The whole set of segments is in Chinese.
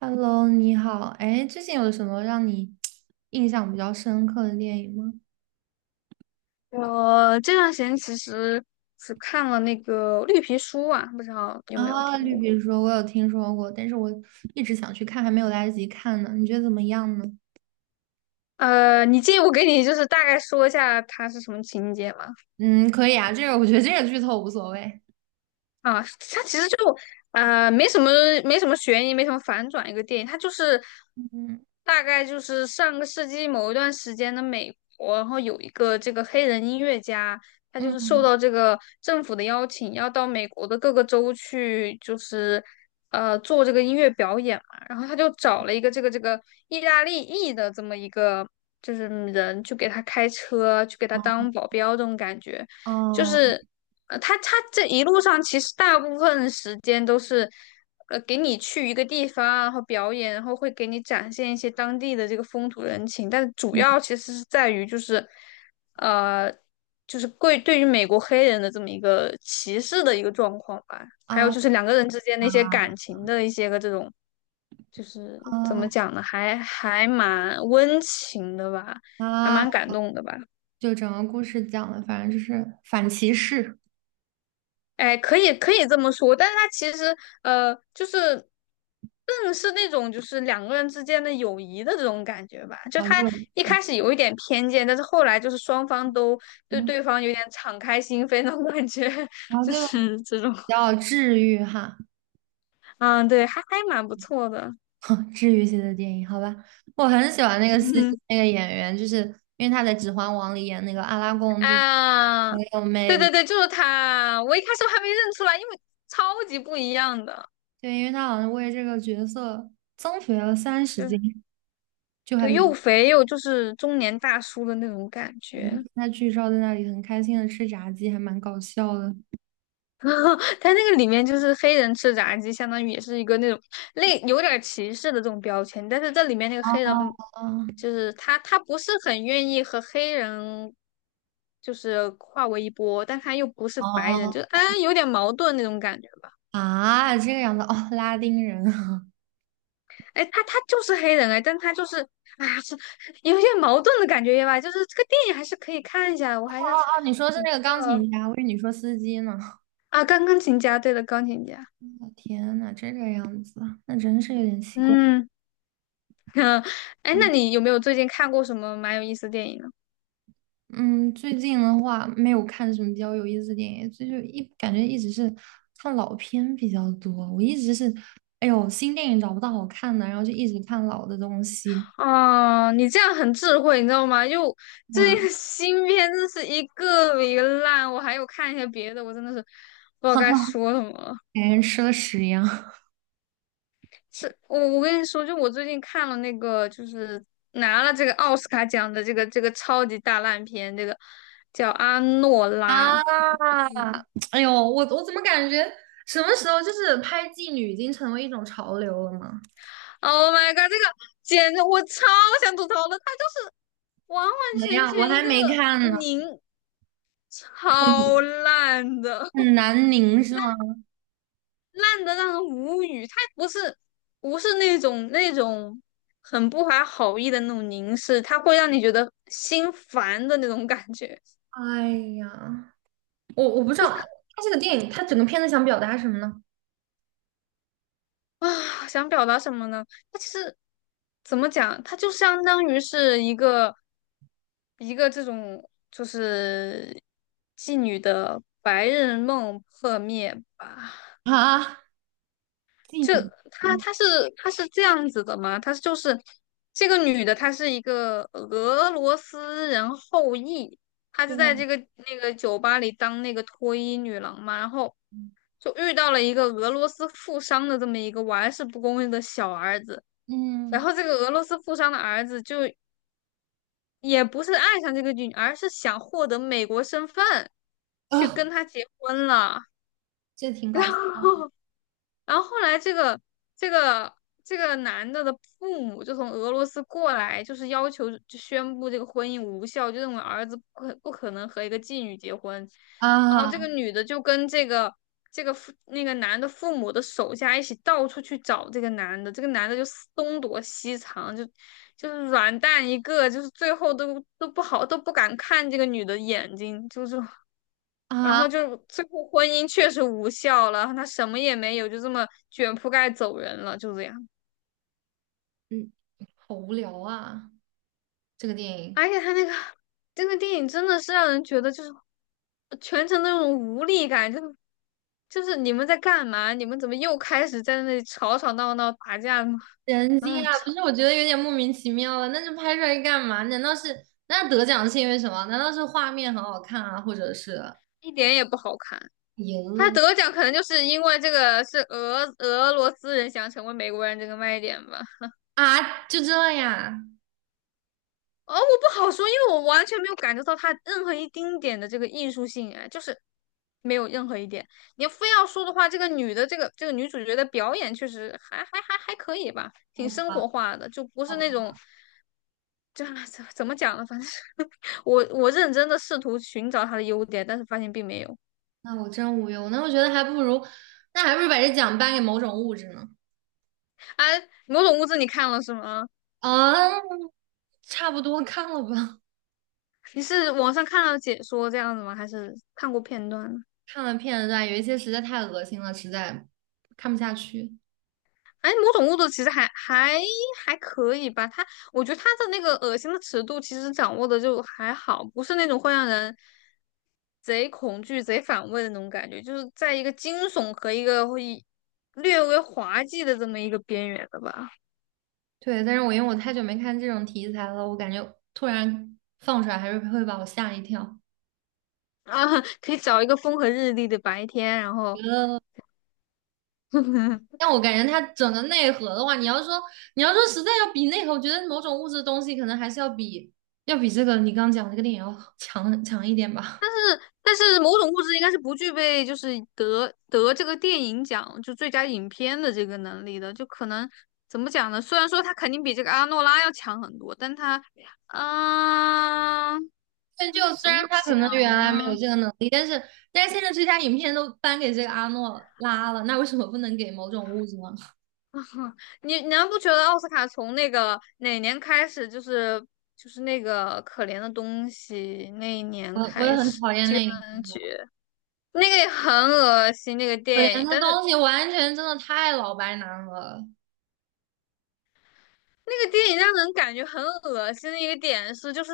Hello，你好。哎，最近有什么让你印象比较深刻的电影吗？我这段时间其实只看了那个《绿皮书》啊，不知道有没有啊，听《绿过？皮书》我有听说过，但是我一直想去看，还没有来得及看呢。你觉得怎么样呢？你介意我给你就是大概说一下它是什么情节吗？嗯，可以啊，这个我觉得这个剧透无所谓。啊，它其实呃没什么没什么悬疑，没什么反转，一个电影，它就是嗯大概就是上个世纪某一段时间的美国，然后有一个这个黑人音乐家，他就是受嗯。到这个政府的邀请，要到美国的各个州去，就是做这个音乐表演嘛，然后他就找了一个这个意大利裔的这么一个就是人去给他开车，去给他当保镖这种感觉。就哦。是他这一路上其实大部分时间都是给你去一个地方啊，然后表演，然后会给你展现一些当地的这个风土人情，但主嗯。要其实是在于就是呃就是对于美国黑人的这么一个歧视的一个状况吧，还啊有就是两个人之间那啊些感情的一些个这种。就是怎啊么讲呢，还蛮温情的吧，还啊！蛮感动的吧。就整个故事讲的，反正就是反歧视，哎，可以可以这么说，但是他其实就是更是那种就是两个人之间的友谊的这种感觉吧。就然他后一就开始有一点偏见，但是后来就是双方都对嗯，对方有点敞开心扉那种感觉，然后就就比是这种，较治愈哈。嗯，对，还蛮不错的，治愈系的电影，好吧，我很喜欢那个司机嗯那个演员，就是因为他在《指环王》里演那个阿拉贡，就是啊，很有对魅力。对对，就是他，我一开始还没认出来，因为超级不一样的，对，因为他好像为这个角色增肥了三十就斤，是就还对，又蛮肥又就是中年大叔的那种感觉。他剧照在那里很开心的吃炸鸡，还蛮搞笑的。嗯，它那个里面就是黑人吃炸鸡，相当于也是一个那种有点儿歧视的这种标签，但是这里面那个黑人啊。就是他不是很愿意和黑人就是化为一波，但他又不是白人，哦。就是啊有点矛盾那种感觉吧。啊，这个样子哦，拉丁人啊。 哎，他就是黑人哎，但他就是啊是有点矛盾的感觉吧，就是这个电影还是可以看一下的。我 还是哦哦，你说是比那个钢较琴家，我以为你说司机呢。啊，钢琴家，对的，钢琴家。我天呐，这个样子啊，那真是有点奇怪。嗯。嗯，哎，那嗯。你有没有最近看过什么蛮有意思的电影呢？嗯，最近的话没有看什么比较有意思的电影，所以就一感觉一直是看老片比较多。我一直是，哎呦，新电影找不到好看的，然后就一直看老的东西哦，你这样很智慧，你知道吗？就呀。最近的 新片真是一个比一个烂，我还有看一些别的，我真的是不知道哈哈，该说什么了。感觉吃了屎一样。 是我跟你说，就我最近看了那个，就是拿了这个奥斯卡奖的这个超级大烂片，这个叫《阿诺拉》。啊！哎呦，我怎么感觉什么时候就是拍妓女已经成为一种潮流了吗？Oh my god!这个简直我超想吐槽的，它就是完完怎么全样？我全一还个没看呢。拧，超很烂的，很南宁是吗？烂的让人无语。他不是那种很不怀好意的那种凝视，他会让你觉得心烦的那种感觉哎呀，我不知道他这个电影，他整个片子想表达什么呢？啊。想表达什么呢？他其实怎么讲，他就相当于是一个这种就是妓女的白日梦破灭吧。啊？妓就女。他嗯，他是他是这样子的吗？他就是这个女的，她是一个俄罗斯人后裔，她就在对。这个那个酒吧里当那个脱衣女郎嘛，然后就遇到了一个俄罗斯富商的这么一个玩世不恭的小儿子，然嗯。后这个俄罗斯富商的儿子就也不是爱上这个女，而是想获得美国身份去啊，跟她结婚了，这挺 然搞笑的。后然后后来这个这个男的的父母就从俄罗斯过来，就是要求就宣布这个婚姻无效，就认为儿子不可能和一个妓女结婚。然后啊这个女的就跟这个那个男的父母的手下一起到处去找这个男的，这个男的就东躲西藏，就是软蛋一个，就是最后都不好都不敢看这个女的眼睛，就是。然啊。后就最后婚姻确实无效了，他什么也没有，就这么卷铺盖走人了，就这样。嗯。好无聊啊，这个电影。而且他那个这个电影真的是让人觉得就是全程那种无力感，就是你们在干嘛？你们怎么又开始在那里吵吵闹闹打架吗？人机啊，啊，不操，是，我觉得有点莫名其妙了，那就拍出来干嘛？难道是那得奖是因为什么？难道是画面很好看啊，或者是一点也不好看。他赢得奖可能就是因为这个是俄罗斯人想成为美国人这个卖点吧。啊？就这样？哦，我不好说，因为我完全没有感受到它任何一丁点的这个艺术性，哎，就是没有任何一点。你要非要说的话，这个女的这个这个女主角的表演确实还可以吧，好挺生吧，活化的，就不好是那种吧，怎么讲呢？反正 我认真的试图寻找她的优点，但是发现并没有。那我真无忧，那我觉得还不如，那还不如把这奖颁给某种物质呢。哎，《某种物质》你看了是吗？啊，差不多看了吧。你是网上看了解说这样子吗？还是看过片段呢？看了片段，有一些实在太恶心了，实在看不下去。哎，某种物质其实还可以吧，我觉得他的那个恶心的尺度其实掌握的就还好，不是那种会让人贼恐惧、贼反胃的那种感觉，就是在一个惊悚和一个会略微滑稽的这么一个边缘的吧。对，但是我因为我太久没看这种题材了，我感觉突然放出来还是会把我吓一跳。啊，可以找一个风和日丽的白天，然后 但我感觉它整个内核的话，你要说实在要比内核，我觉得某种物质的东西可能还是要比这个你刚讲这个电影要强一点吧。但是某种物质应该是不具备就是得这个电影奖就最佳影片的这个能力的，就可能怎么讲呢？虽然说他肯定比这个阿诺拉要强很多，但他，啊，但就虽怎么然他可能原讲来没有呢？这个能力，但是现在最佳影片都颁给这个阿诺拉了，那为什么不能给某种物质呢？你难不觉得奥斯卡从那个哪年开始，就是那个可怜的东西那一 年我也开很始，讨厌居那一然部。那个也很恶心那个可怜电影，的但是东西完全真的太老白男了。那个电影让人感觉很恶心的一个点是，就是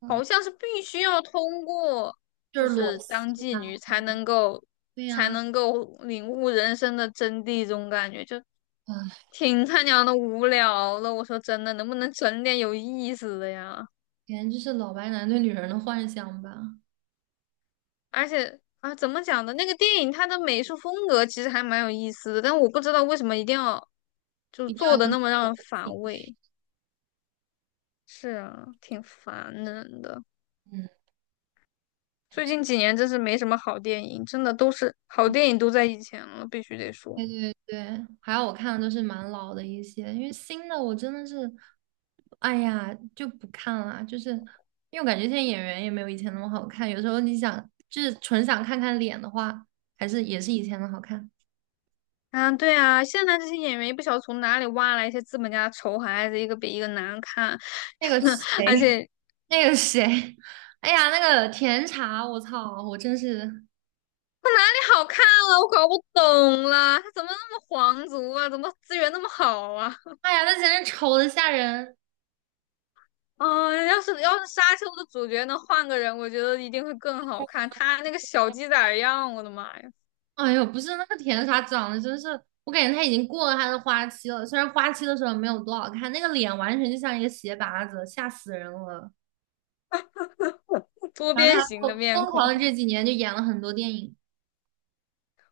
嗯，好像是必须要通过就就是裸是当戏妓啊。女才能够对呀、才啊。能够领悟人生的真谛，这种感觉就哎，挺他娘的无聊的。我说真的，能不能整点有意思的呀？简直就是老白男对女人的幻想吧，而且啊，怎么讲呢？那个电影它的美术风格其实还蛮有意思的，但我不知道为什么一定要就一定要做的用那么让人裸反戏。胃。是啊，挺烦人的。嗯，还最是。近几年真是没什么好电影，真的都是好电影都在以前了，必须得说。对对对，还有我看的都是蛮老的一些，因为新的我真的是，哎呀就不看了，就是因为我感觉现在演员也没有以前那么好看，有时候你想就是纯想看看脸的话，还是也是以前的好看。啊。对啊，现在这些演员也不晓得从哪里挖来一些资本家的丑孩子，一个比一个难看，那个谁。而 且那个谁。哎呀，那个甜茶，我操，我真是，他哪里好看了？我搞不懂了，他怎么那么皇族啊？怎么资源那么好啊？哎呀，那简直丑的吓人！啊，要是《沙丘》的主角能换个人，我觉得一定会更好看。他那个小鸡仔儿样，我的妈呀，哎呦，不是那个甜茶长得真是，我感觉他已经过了他的花期了。虽然花期的时候没有多好看，那个脸完全就像一个鞋拔子，吓死人了。多然后边他形的面孔，狂的这几年就演了很多电影。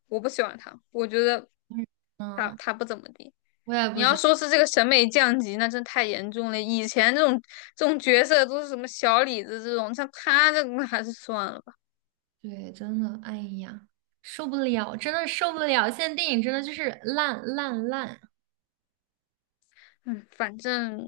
我不喜欢他，我觉得嗯他嗯。他不怎么地。我也你不要行。说是这个审美降级，那真太严重了。以前这种角色都是什么小李子这种，像他这个那 还是算了吧。对，真的，哎呀，受不了，真的受不了！现在电影真的就是烂烂烂。嗯，反正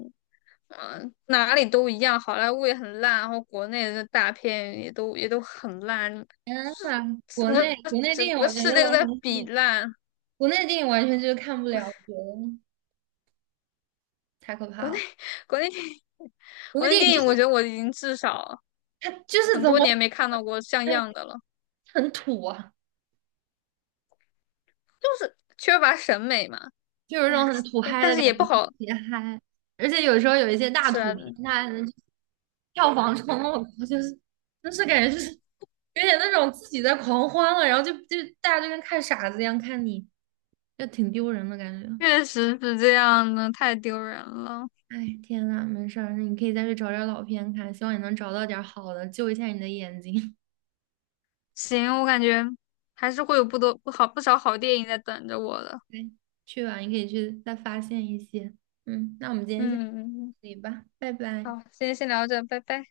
哪里都一样，好莱坞也很烂，然后国内的大片也都很烂，就天是呐，国整个内国内电整影个我觉世得界都完在全比是。烂。国内的电影完全就是看不了，我觉得太可怕国内 了。国内电影，国内国内电影电就是影，我觉得我已经至少它就是很怎多么。年没看到过像样哎，的了，很土啊，就是缺乏审美嘛。就有一种哎，很土但嗨但的是感也不觉，特好，别嗨。而且有时候有一些大是土啊，片，它票房冲我靠，就是感觉就是有点那种自己在狂欢了，然后就大家就跟看傻子一样看你，就挺丢人的感觉。确实是这样的，太丢人了。哎，天呐，没事儿，那你可以再去找点儿老片看，希望你能找到点儿好的，救一下你的眼睛。行，我感觉还是会有不少好电影在等着我的。对，去吧，你可以去再发现一些。嗯，那我们今天先到嗯，嗯嗯。这里吧，拜拜。好，今天先聊这，拜拜。